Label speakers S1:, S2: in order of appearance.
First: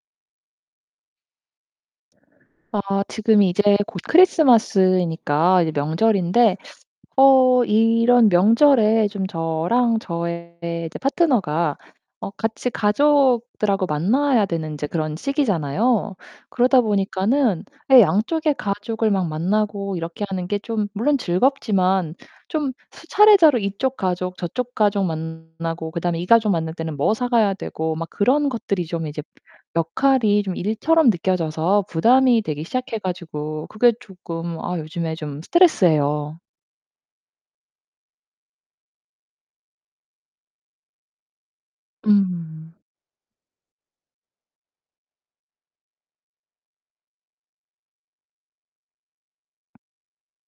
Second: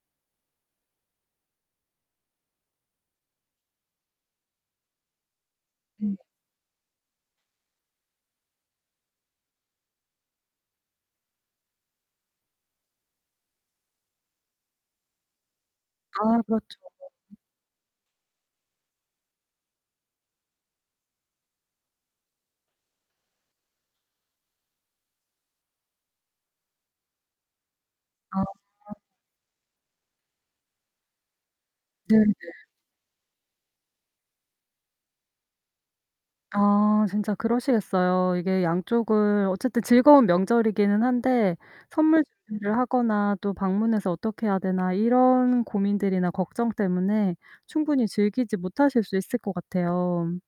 S1: 아 지금 이제 곧 크리스마스이니까 이제
S2: 음.
S1: 명절인데 어 이런 명절에 좀 저랑 저의 제 파트너가 어 같이 가족들하고 만나야 되는 인제 그런 시기잖아요.
S2: 아 그렇쵸
S1: 그러다
S2: 네.
S1: 보니까는 예 양쪽의 가족을 막 만나고 이렇게 하는 게 좀 물론 즐겁지만 좀 수차례 이쪽 가족 저쪽 가족 만나고 그다음에 이 가족 만날 때는 뭐 사 가야 되고 막 그런
S2: 아.
S1: 것들이 좀 이제 역할이 좀 일처럼 느껴져서
S2: 네 네.
S1: 부담이 되기 시작해 가지고 그게 조끔 아 요즘에 좀 스트레스예요.
S2: 아 진짜 그러시겠어요. 이게 양쪽을 어쨌든 즐거운 명절이기는 한데 선물
S1: 음.
S2: 준비를 하거나 또 '방문해서 어떻게 해야 되나?' 이런 고민들이나 걱정 때문에 충분히 즐기지 못하실 수 있을 것 같아요.